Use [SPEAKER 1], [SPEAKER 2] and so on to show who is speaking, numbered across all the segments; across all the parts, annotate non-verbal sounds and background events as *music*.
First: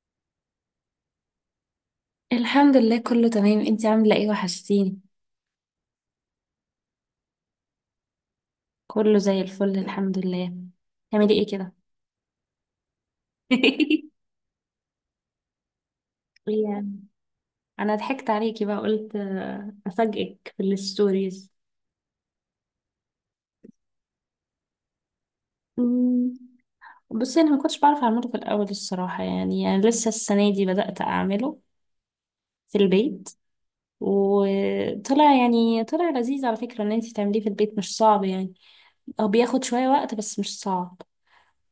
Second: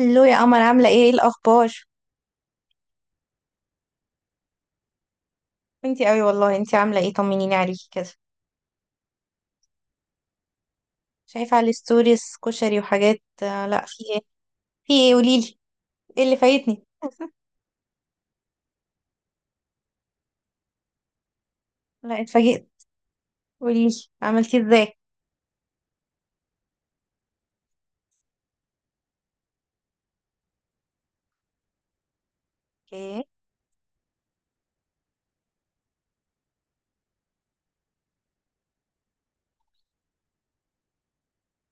[SPEAKER 1] الو يا قمر، عاملة ايه الأخبار؟
[SPEAKER 2] الحمد لله، كله تمام. انتي عاملة ايه؟ وحشتيني.
[SPEAKER 1] انتي قوي والله، انتي عاملة ايه، طمنيني عليكي كده.
[SPEAKER 2] كله زي الفل، الحمد لله. تعملي ايه
[SPEAKER 1] شايفة على
[SPEAKER 2] كده؟
[SPEAKER 1] الستوريز كشري وحاجات، لا، في ايه؟
[SPEAKER 2] *laughs*
[SPEAKER 1] في ايه قوليلي، ايه اللي فايتني؟
[SPEAKER 2] يعني انا ضحكت عليكي بقى قلت افاجئك في الستوريز.
[SPEAKER 1] لا، اتفاجئت. قوليلي، عملتي ازاي؟
[SPEAKER 2] أمم، بصي، انا ما كنتش بعرف اعمله في الاول الصراحة، يعني لسه السنة دي بدأت اعمله في
[SPEAKER 1] اوكي.
[SPEAKER 2] البيت. وطلع يعني طلع لذيذ على فكرة. ان انتي تعمليه في البيت مش صعب يعني، هو بياخد شوية وقت بس مش صعب.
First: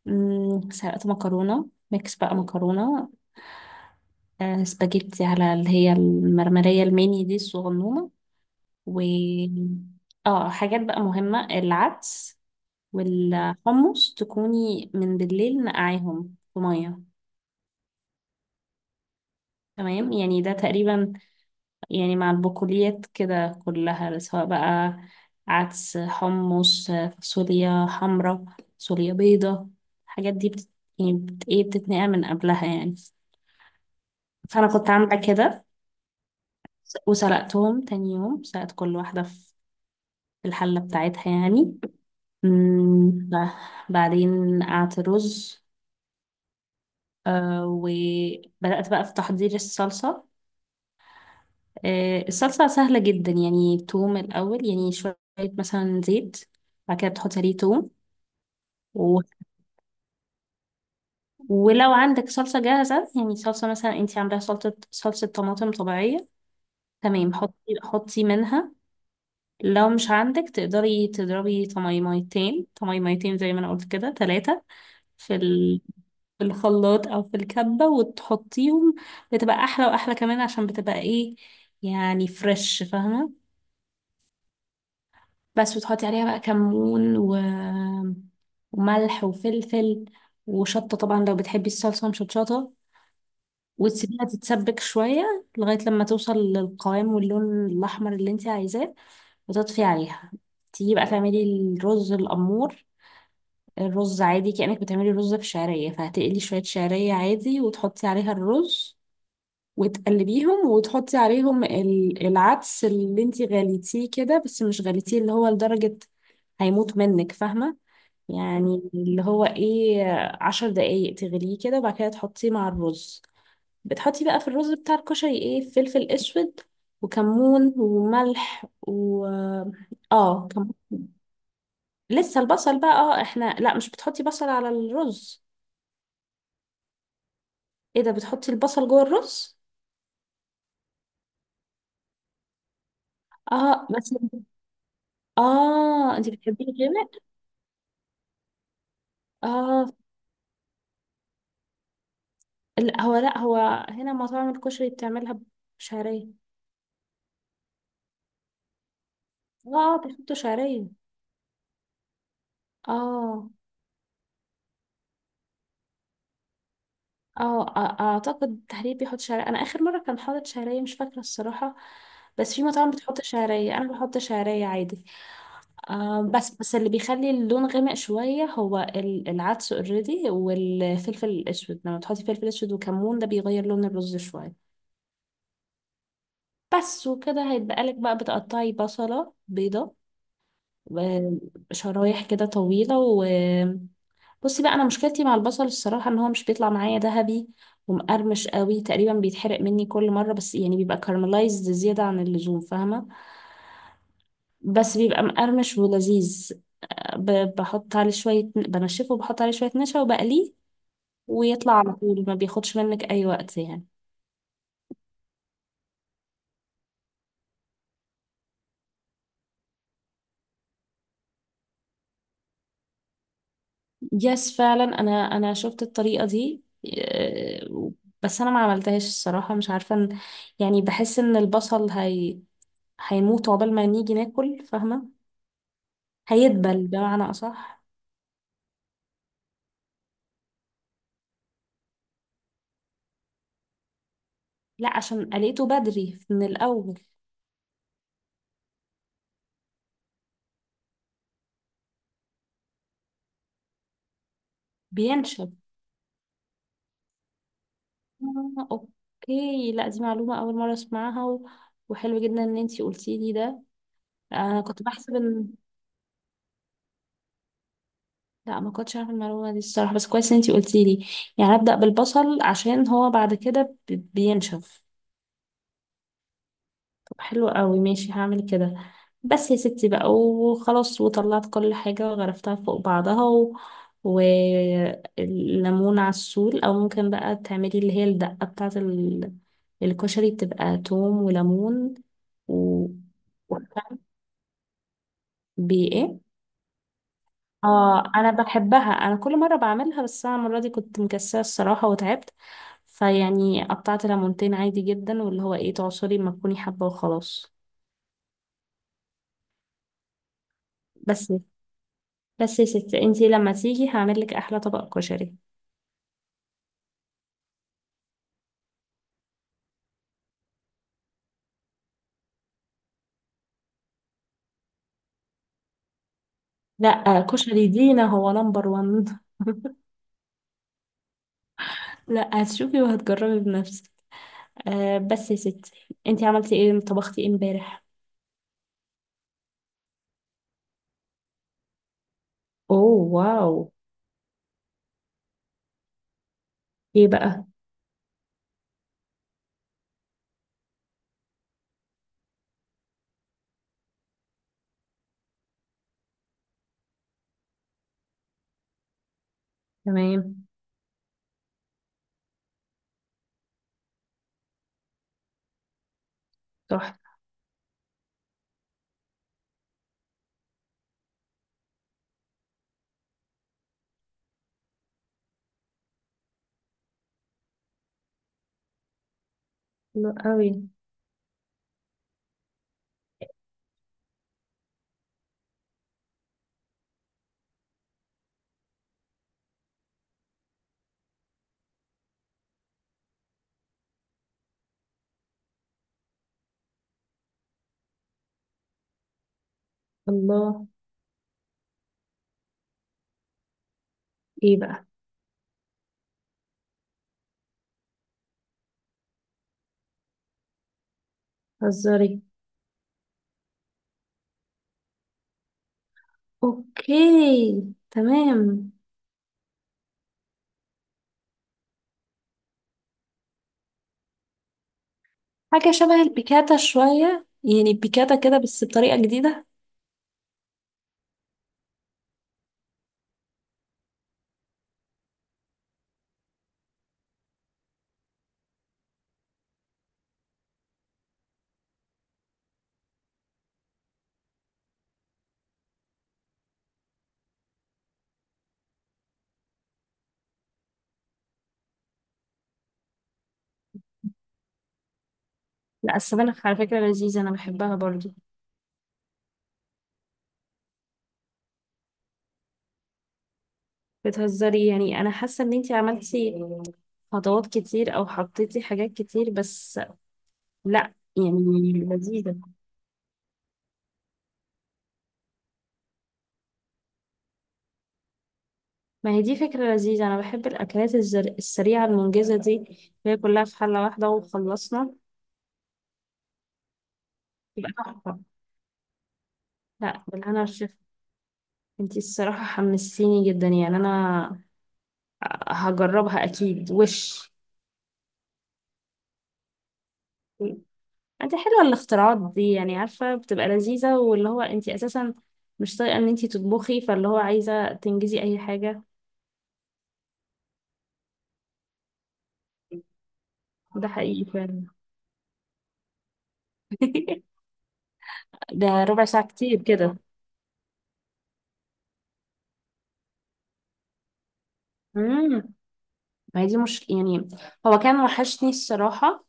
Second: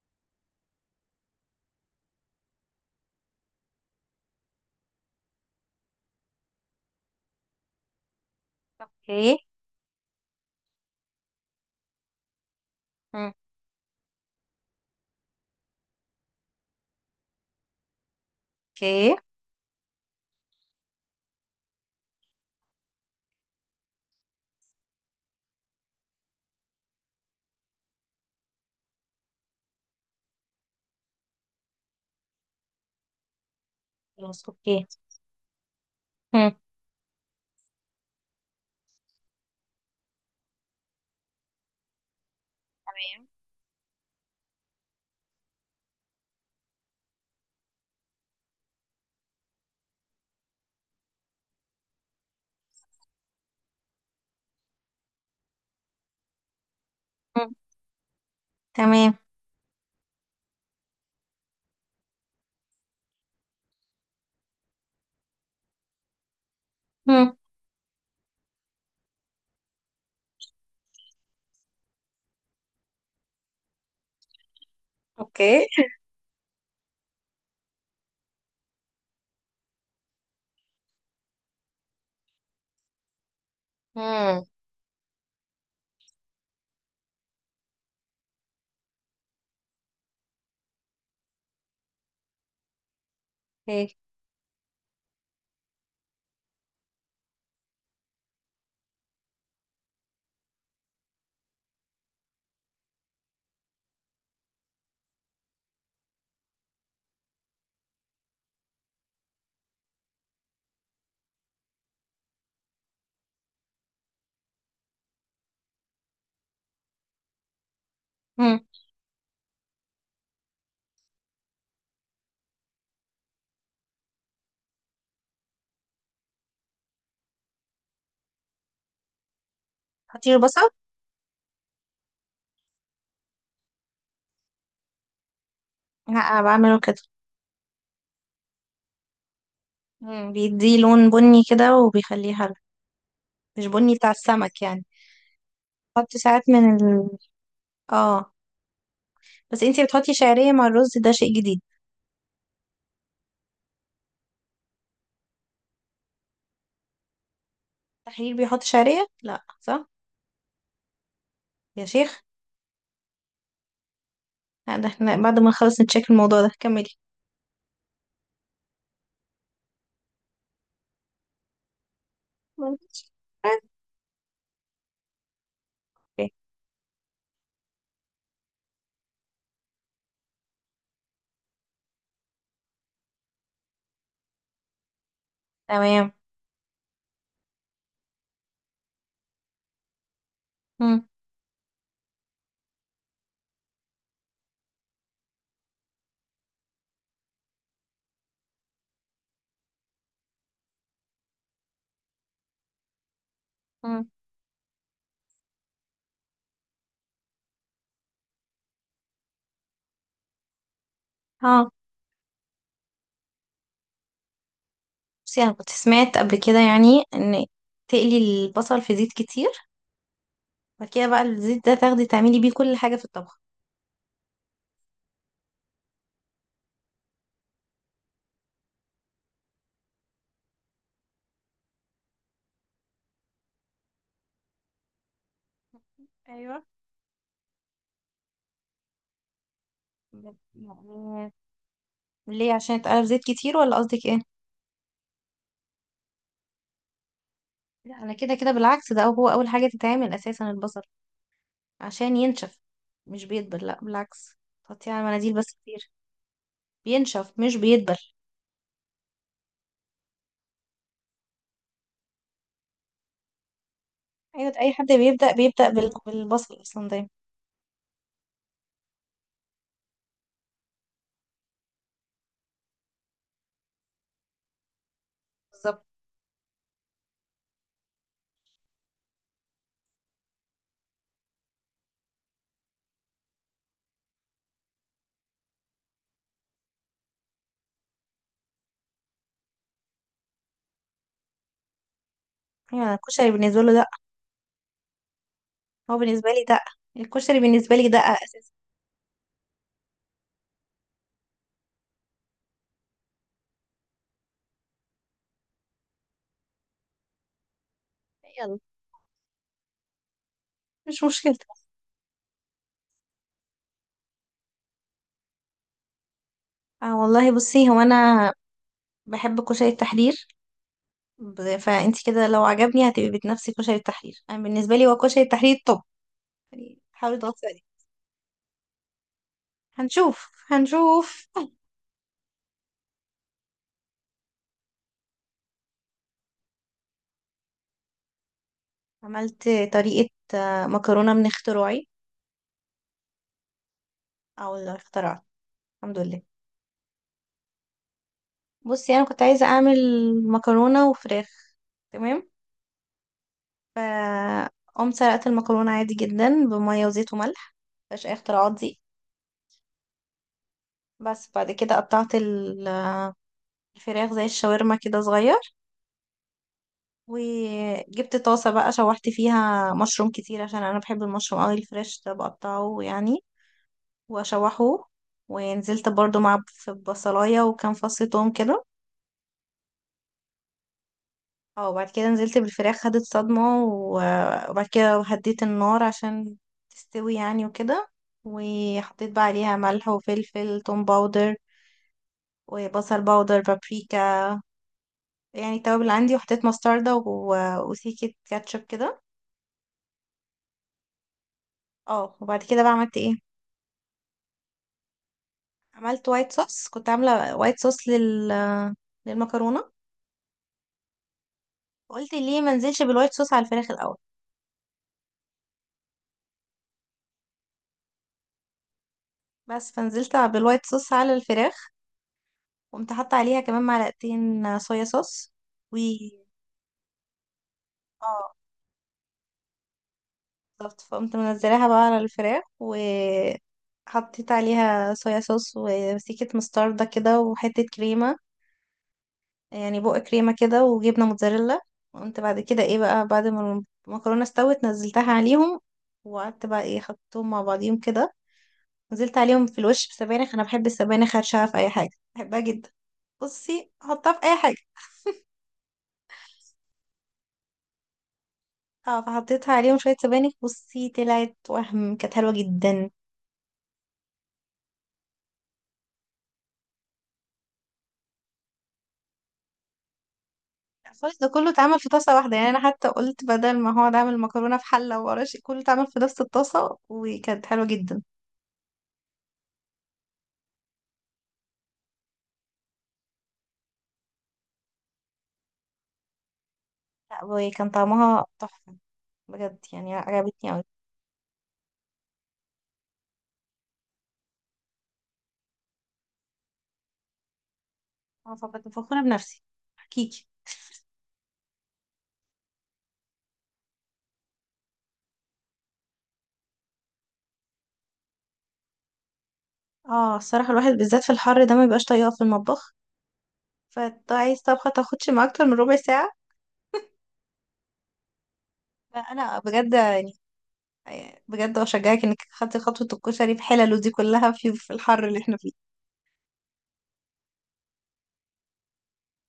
[SPEAKER 2] سلقت مكرونة ميكس، بقى مكرونة، سباجيتي، على اللي هي المرمرية الميني دي الصغنونة. و
[SPEAKER 1] اوكي.
[SPEAKER 2] اه حاجات بقى مهمة: العدس
[SPEAKER 1] مم.
[SPEAKER 2] والحمص تكوني من بالليل نقعيهم في مية.
[SPEAKER 1] اوكي.
[SPEAKER 2] تمام، يعني ده تقريبا، يعني مع البقوليات كده كلها سواء بقى: عدس، حمص، فاصوليا حمرا، فاصوليا بيضة. الحاجات دي بت... يعني بت... ايه بتتنقع من قبلها يعني.
[SPEAKER 1] خلاص،
[SPEAKER 2] فأنا
[SPEAKER 1] اوكي.
[SPEAKER 2] كنت عاملة كده،
[SPEAKER 1] مم.
[SPEAKER 2] وسلقتهم تاني يوم، سلقت كل واحدة في الحلة بتاعتها يعني. مم، ب- بعدين قعدت رز. وبدأت بقى في تحضير الصلصة. الصلصة سهلة جدا يعني، توم الأول، يعني شوية مثلا زيت، بعد كده بتحط
[SPEAKER 1] مم.
[SPEAKER 2] عليه توم
[SPEAKER 1] تمام.
[SPEAKER 2] و... ولو عندك صلصة جاهزة، يعني صلصة مثلا انتي عاملاها صلصة طماطم طبيعية، يعني
[SPEAKER 1] مم.
[SPEAKER 2] حطي حطي منها. لو مش عندك تقدري تضربي طميميتين طميميتين زي ما انا قلت كده ثلاثة، في
[SPEAKER 1] اوكي.
[SPEAKER 2] في الخلاط او في الكبة، وتحطيهم. بتبقى احلى، واحلى كمان عشان بتبقى ايه، يعني فريش، فاهمة؟
[SPEAKER 1] مم.
[SPEAKER 2] بس، وتحطي عليها بقى كمون وملح وفلفل وشطة، طبعا لو بتحبي الصلصة مشطشطة،
[SPEAKER 1] اوكي.
[SPEAKER 2] وتسيبيها تتسبك شوية لغاية لما توصل للقوام واللون الأحمر اللي انت عايزاه وتطفي عليها. تيجي بقى تعملي الرز الأمور الرز عادي، كأنك بتعملي رز بشعرية، فهتقلي شوية شعرية عادي وتحطي عليها الرز وتقلبيهم، وتحطي عليهم العدس اللي انتي غليتيه كده، بس مش غليتيه اللي هو لدرجة هيموت منك، فاهمة؟
[SPEAKER 1] مم.
[SPEAKER 2] يعني اللي هو ايه، 10 دقايق تغليه كده وبعد كده تحطيه مع الرز. بتحطي بقى في الرز بتاع الكشري ايه: فلفل اسود وكمون وملح و...
[SPEAKER 1] حطيله
[SPEAKER 2] اه،
[SPEAKER 1] بصل؟
[SPEAKER 2] لسه البصل بقى. اه احنا لا، مش بتحطي بصل على الرز.
[SPEAKER 1] لا، أنا بعمله كده.
[SPEAKER 2] ايه ده، بتحطي البصل جوه الرز؟
[SPEAKER 1] مم. بيديه لون بني كده وبيخليه حلو، مش
[SPEAKER 2] اه،
[SPEAKER 1] بني بتاع السمك يعني. حط
[SPEAKER 2] اه،
[SPEAKER 1] ساعات من ال، اه. بس انتي
[SPEAKER 2] اه.
[SPEAKER 1] بتحطي شعرية مع الرز، ده شيء جديد.
[SPEAKER 2] لا هو هنا مطاعم الكشري بتعملها بشعرية.
[SPEAKER 1] التحرير بيحط شعرية، لا صح؟
[SPEAKER 2] اه بيحطوا شعرية.
[SPEAKER 1] يا شيخ!
[SPEAKER 2] اه.
[SPEAKER 1] لا، ده احنا بعد ما نخلص نتشيك الموضوع ده. كملي.
[SPEAKER 2] اعتقد تحرير بيحط شعرية، انا اخر مرة كان حاطط شعرية مش فاكرة الصراحة، بس في مطاعم
[SPEAKER 1] ماشي.
[SPEAKER 2] بتحط شعرية، انا بحط شعرية عادي.
[SPEAKER 1] اوكي،
[SPEAKER 2] بس اللي بيخلي اللون غامق شوية هو العدس اوريدي، والفلفل الاسود. لما تحطي فلفل اسود وكمون ده بيغير لون الرز شوية.
[SPEAKER 1] تمام.
[SPEAKER 2] بس، وكده هيبقى لك بقى. بتقطعي بصلة بيضة
[SPEAKER 1] مم.
[SPEAKER 2] و- شرايح كده طويلة. بصي بقى، انا مشكلتي مع البصل الصراحه ان هو مش بيطلع معايا ذهبي ومقرمش قوي، تقريبا بيتحرق مني كل مره، بس يعني بيبقى كارملايزد زياده عن اللزوم فاهمه،
[SPEAKER 1] مم.
[SPEAKER 2] بس بيبقى مقرمش ولذيذ. بحط عليه شويه بنشفه، وبحط عليه شويه نشا وبقليه،
[SPEAKER 1] اه.
[SPEAKER 2] ويطلع على طول، ما بياخدش منك اي وقت يعني.
[SPEAKER 1] بصي، انا كنت سمعت قبل كده يعني، ان تقلي البصل في زيت كتير، بعد كده بقى الزيت ده تاخدي تعملي بيه كل حاجة في الطبخ.
[SPEAKER 2] يس فعلا، انا شفت الطريقه دي. آه، بس انا ما عملتهاش الصراحه، مش عارفه يعني بحس ان البصل هي هيموت عقبال ما نيجي ناكل، فاهمه؟
[SPEAKER 1] ايوه.
[SPEAKER 2] هيدبل بمعنى أصح.
[SPEAKER 1] يعني ليه، عشان اتقلب زيت كتير ولا قصدك ايه؟
[SPEAKER 2] لا، عشان لقيته بدري من الأول
[SPEAKER 1] لا، انا كده كده بالعكس، ده هو اول حاجة تتعمل اساسا البصل، عشان ينشف، مش بيدبل، لا بالعكس، تحطيه على المناديل
[SPEAKER 2] بينشف.
[SPEAKER 1] بس كتير. بينشف، مش بيدبل.
[SPEAKER 2] أوكي، لا دي معلومة أول مرة أسمعها وحلو جدا إن أنتي قلتي لي ده.
[SPEAKER 1] ايوه، ده
[SPEAKER 2] أنا
[SPEAKER 1] اي
[SPEAKER 2] كنت
[SPEAKER 1] حد بيبدأ بالبصل اصلا دايما.
[SPEAKER 2] لا، ما كنتش عارفة المعلومة دي الصراحة، بس كويس إن أنتي قلتي لي. يعني أبدأ بالبصل عشان هو بعد كده بينشف.
[SPEAKER 1] بالظبط.
[SPEAKER 2] حلو قوي، ماشي هعمل كده. بس يا ستي بقى، وخلاص وطلعت كل حاجة وغرفتها فوق بعضها والليمون على السول، او ممكن بقى تعملي اللي هي الدقة بتاعة الكشري. بتبقى توم وليمون،
[SPEAKER 1] ايوه، أنا الكشري بالنسبة له دقة، هو
[SPEAKER 2] وبإيه.
[SPEAKER 1] بالنسبة لي دقة، الكشري بالنسبة لي
[SPEAKER 2] اه،
[SPEAKER 1] دقة
[SPEAKER 2] انا
[SPEAKER 1] اساسا.
[SPEAKER 2] بحبها، انا كل مرة بعملها، بس انا المرة دي كنت مكسلة الصراحة وتعبت، فيعني قطعت ليمونتين عادي جدا، واللي هو ايه، تعصري ما تكوني حابة وخلاص.
[SPEAKER 1] يلا، مش مشكلة.
[SPEAKER 2] بس يا ستي، انتي لما تيجي هعملك احلى طبق كشري.
[SPEAKER 1] اه والله، بصي هو انا بحب كشري التحرير. فانت كده لو عجبني هتبقي بتنافسي كشري التحرير، انا بالنسبة لي هو كشري التحرير. طب يعني حاولي
[SPEAKER 2] لا،
[SPEAKER 1] تغطي عليه.
[SPEAKER 2] كشري دينا هو نمبر وان.
[SPEAKER 1] هنشوف هنشوف.
[SPEAKER 2] *laughs* لا، هتشوفي وهتجربي بنفسك. أه، بس يا ستي، انتي عملتي ايه؟ طبختي ايه امبارح؟
[SPEAKER 1] عملت طريقة مكرونة من اختراعي.
[SPEAKER 2] اوه، واو.
[SPEAKER 1] اه والله اخترعت، الحمد لله.
[SPEAKER 2] ايه بقى؟
[SPEAKER 1] بصي، انا كنت عايزه اعمل مكرونه وفراخ. تمام. ف قمت سلقت المكرونه عادي جدا بميه وزيت وملح، مفيهاش اي اختراعات دي.
[SPEAKER 2] تمام.
[SPEAKER 1] بس بعد كده قطعت الفراخ زي الشاورما كده صغير،
[SPEAKER 2] صح.
[SPEAKER 1] وجبت طاسه بقى شوحت فيها مشروم كتير عشان انا بحب المشروم قوي، الفريش ده بقطعه يعني واشوحه، ونزلت برضو في بصلايه وكام فص توم كده.
[SPEAKER 2] حلو قوي.
[SPEAKER 1] اه، وبعد كده نزلت بالفراخ، خدت صدمة وبعد كده هديت النار عشان تستوي يعني وكده، وحطيت بقى عليها ملح وفلفل، توم باودر وبصل باودر، بابريكا، يعني التوابل اللي عندي، وحطيت مستردة وسيكة كاتشب كده.
[SPEAKER 2] الله.
[SPEAKER 1] اه، وبعد كده بقى عملت ايه؟
[SPEAKER 2] ايه بقى؟
[SPEAKER 1] عملت وايت صوص، كنت عاملة وايت صوص للمكرونة، قلت
[SPEAKER 2] هزاري.
[SPEAKER 1] ليه ما نزلش بالوايت صوص على الفراخ الأول؟
[SPEAKER 2] اوكي، تمام.
[SPEAKER 1] بس فنزلت بالوايت صوص على الفراخ، قمت حاطة عليها كمان معلقتين صويا صوص.
[SPEAKER 2] حاجة
[SPEAKER 1] و
[SPEAKER 2] شبه البيكاتا شوية، يعني البيكاتا
[SPEAKER 1] اه،
[SPEAKER 2] كده بس بطريقة جديدة.
[SPEAKER 1] بالظبط، فقمت منزلاها بقى على الفراخ، وحطيت عليها صويا صوص وسيكة مستردة كده وحتة كريمة، يعني بق كريمة كده، وجبنة موتزاريلا. وقمت بعد كده ايه بقى بعد ما المكرونة استوت نزلتها عليهم، وقعدت بقى ايه، حطيتهم مع بعضيهم كده، نزلت عليهم في الوش بسبانخ، انا بحب السبانخ هرشها في اي حاجة، بحبها جدا، بصي حطها في اي حاجة.
[SPEAKER 2] لا، السبانخ على فكرة لذيذة، انا بحبها برضو.
[SPEAKER 1] اه، فحطيتها عليهم شوية سبانخ. بصي، طلعت وهم كانت حلوة جدا.
[SPEAKER 2] بتهزري؟ يعني انا حاسه ان انتي عملتي خطوات كتير، او حطيتي حاجات كتير، بس لا
[SPEAKER 1] الخالص ده
[SPEAKER 2] يعني.
[SPEAKER 1] كله اتعمل في طاسة واحدة يعني، أنا حتى قلت بدل ما هو عامل مكرونة في حلة وقراش، كله اتعمل في نفس الطاسة وكانت حلوة جدا.
[SPEAKER 2] ما هي دي فكره لذيذه، انا بحب الاكلات السريعه المنجزه دي، اللي هي كلها في حله واحده وخلصنا.
[SPEAKER 1] لا، وكان طعمها تحفة، بجد يعني،
[SPEAKER 2] لا، بالهنا
[SPEAKER 1] عجبتني أوي.
[SPEAKER 2] والشفا. انتي الصراحه حمستيني جدا، يعني انا هجربها اكيد وش.
[SPEAKER 1] أنا فكنت فخورة بنفسي، حقيقي.
[SPEAKER 2] انت حلوه الاختراعات دي، يعني عارفه بتبقى لذيذه، واللي هو انتي اساسا مش طايقه ان انتي تطبخي، فاللي هو عايزه تنجزي اي حاجه.
[SPEAKER 1] اه، الصراحة الواحد بالذات في الحر ده ما بيبقاش طايقة في المطبخ،
[SPEAKER 2] ده
[SPEAKER 1] فانت
[SPEAKER 2] حقيقي.
[SPEAKER 1] عايز طبخة تاخدش ما أكتر من ربع ساعة.
[SPEAKER 2] *laughs* ده ربع ساعة
[SPEAKER 1] فأنا
[SPEAKER 2] كتير
[SPEAKER 1] بجد
[SPEAKER 2] جدا.
[SPEAKER 1] يعني، بجد أشجعك إنك خدتي خطوة الكشري بحلله دي كلها في الحر اللي احنا فيه.
[SPEAKER 2] امم ما هي دي مش يعني، هو كان وحشني الصراحة.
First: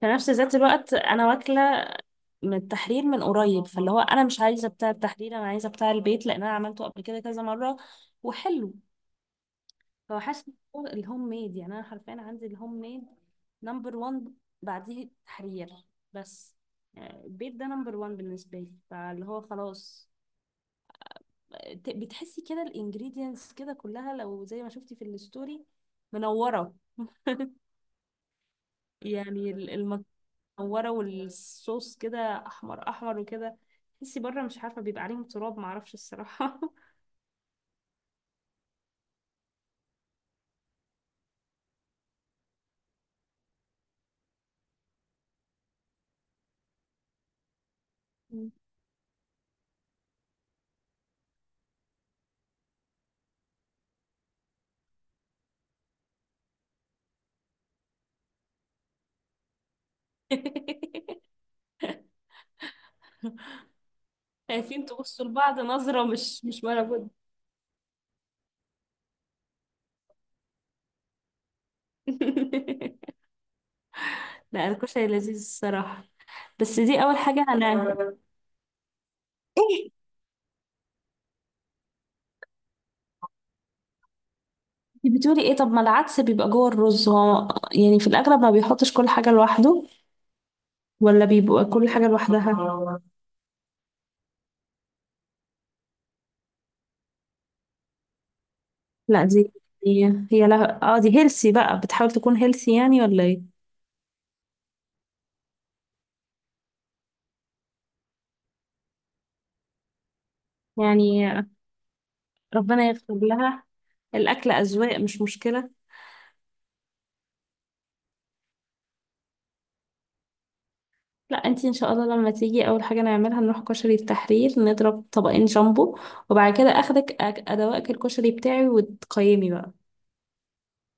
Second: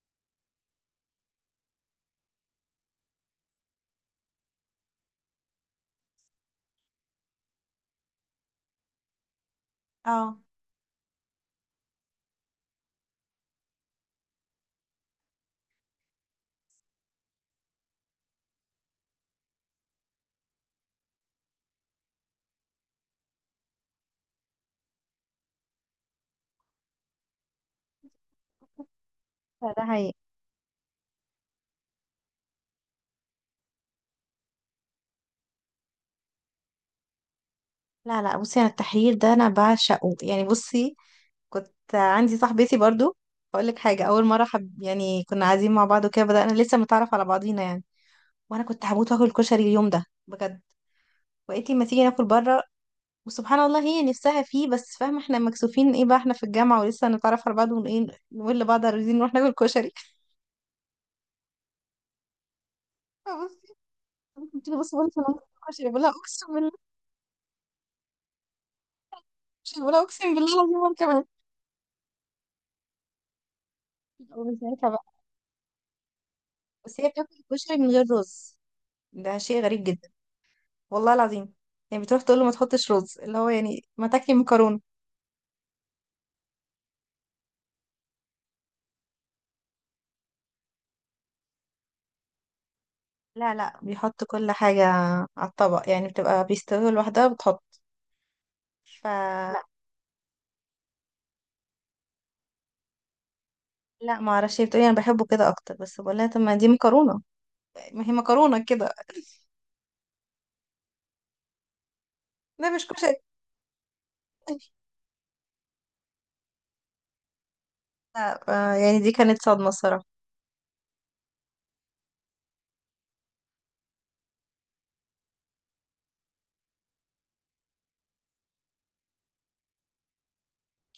[SPEAKER 2] في نفس ذات الوقت أنا واكلة من التحرير من قريب، فاللي هو أنا مش عايزة بتاع التحرير، أنا عايزة بتاع البيت، لأن أنا عملته قبل كده كذا مرة وحلو.
[SPEAKER 1] اه،
[SPEAKER 2] الهوم ميد يعني، أنا حرفيا عندي الهوم ميد نمبر وان، بعديه التحرير. بس يعني البيت ده نمبر وان بالنسبة لي، فاللي هو خلاص. بتحسي كده الانجريدينتس كده كلها، لو زي ما شفتي في الستوري منورة يعني،
[SPEAKER 1] فده حقيقي.
[SPEAKER 2] المكورة والصوص كده أحمر أحمر وكده، تحسي بره مش عارفة بيبقى عليهم تراب، معرفش الصراحة. *laughs*
[SPEAKER 1] لا لا، بصي انا التحرير ده انا بعشقه يعني. بصي، كنت عندي صاحبتي برضو، اقول لك حاجه، اول مره حب يعني، كنا قاعدين مع بعض وكده، بدانا لسه متعرف على بعضينا يعني،
[SPEAKER 2] مم.
[SPEAKER 1] وانا كنت هموت واكل كشري اليوم ده بجد، وقالت لي ما تيجي ناكل بره، وسبحان الله هي نفسها فيه. بس فاهمه احنا مكسوفين، ايه بقى احنا في الجامعه ولسه نتعرف على بعض، ونقول نقول لبعض عايزين نروح ناكل كشري. *laughs* فبصي، أنا كنت
[SPEAKER 2] شايفين
[SPEAKER 1] بص بقول لها
[SPEAKER 2] لبعض
[SPEAKER 1] كشري، بقول
[SPEAKER 2] نظرة،
[SPEAKER 1] لها
[SPEAKER 2] مش
[SPEAKER 1] اقسم
[SPEAKER 2] مش
[SPEAKER 1] بالله،
[SPEAKER 2] ولا بد.
[SPEAKER 1] كشري بقول لها اقسم بالله العظيم، وانا كمان.
[SPEAKER 2] *laughs*
[SPEAKER 1] *laughs* ومن
[SPEAKER 2] لا،
[SPEAKER 1] ساعتها بقى.
[SPEAKER 2] الكشري لذيذ الصراحة، بس
[SPEAKER 1] بس
[SPEAKER 2] دي
[SPEAKER 1] هي
[SPEAKER 2] أول
[SPEAKER 1] بتاكل
[SPEAKER 2] حاجة أنا.
[SPEAKER 1] كشري من غير رز، ده شيء غريب جدا، والله العظيم. يعني بتروح تقول له ما تحطش رز، اللي هو يعني ما تاكلي مكرونه.
[SPEAKER 2] إيه بتقولي إيه؟ طب ما العدس بيبقى جوه الرز، هو يعني في الأغلب ما بيحطش كل حاجة لوحده، ولا بيبقى كل حاجة لوحدها.
[SPEAKER 1] لا لا، بيحط كل حاجه على الطبق يعني، بتبقى بيستوي لوحدها بتحط. ف
[SPEAKER 2] لا دي
[SPEAKER 1] لا.
[SPEAKER 2] هي هي لها. اه دي هيلسي بقى، بتحاول تكون هيلسي يعني ولا ايه؟
[SPEAKER 1] لا ما اعرفش، هي بتقولي انا بحبه كده اكتر، بس بقول لها طب ما دي مكرونه، ما هي مكرونه كده.
[SPEAKER 2] يعني
[SPEAKER 1] *laughs* ده مش
[SPEAKER 2] ربنا يغفر
[SPEAKER 1] كشري.
[SPEAKER 2] لها. الأكل أذواق، مش مشكلة.
[SPEAKER 1] لا يعني دي كانت صدمه الصراحه.
[SPEAKER 2] لا، انتي ان شاء الله لما تيجي اول حاجة نعملها نروح كشري التحرير نضرب طبقين جامبو، وبعد كده اخدك ادوقك الكشري بتاعي وتقيمي بقى.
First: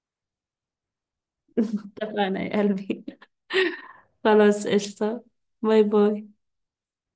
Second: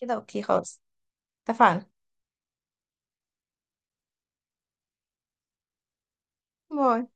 [SPEAKER 1] كده اوكي، خلاص، اتفقنا.
[SPEAKER 2] اتفقنا يا قلبي. *laughs* خلاص، قشطة. باي باي.
[SPEAKER 1] باي.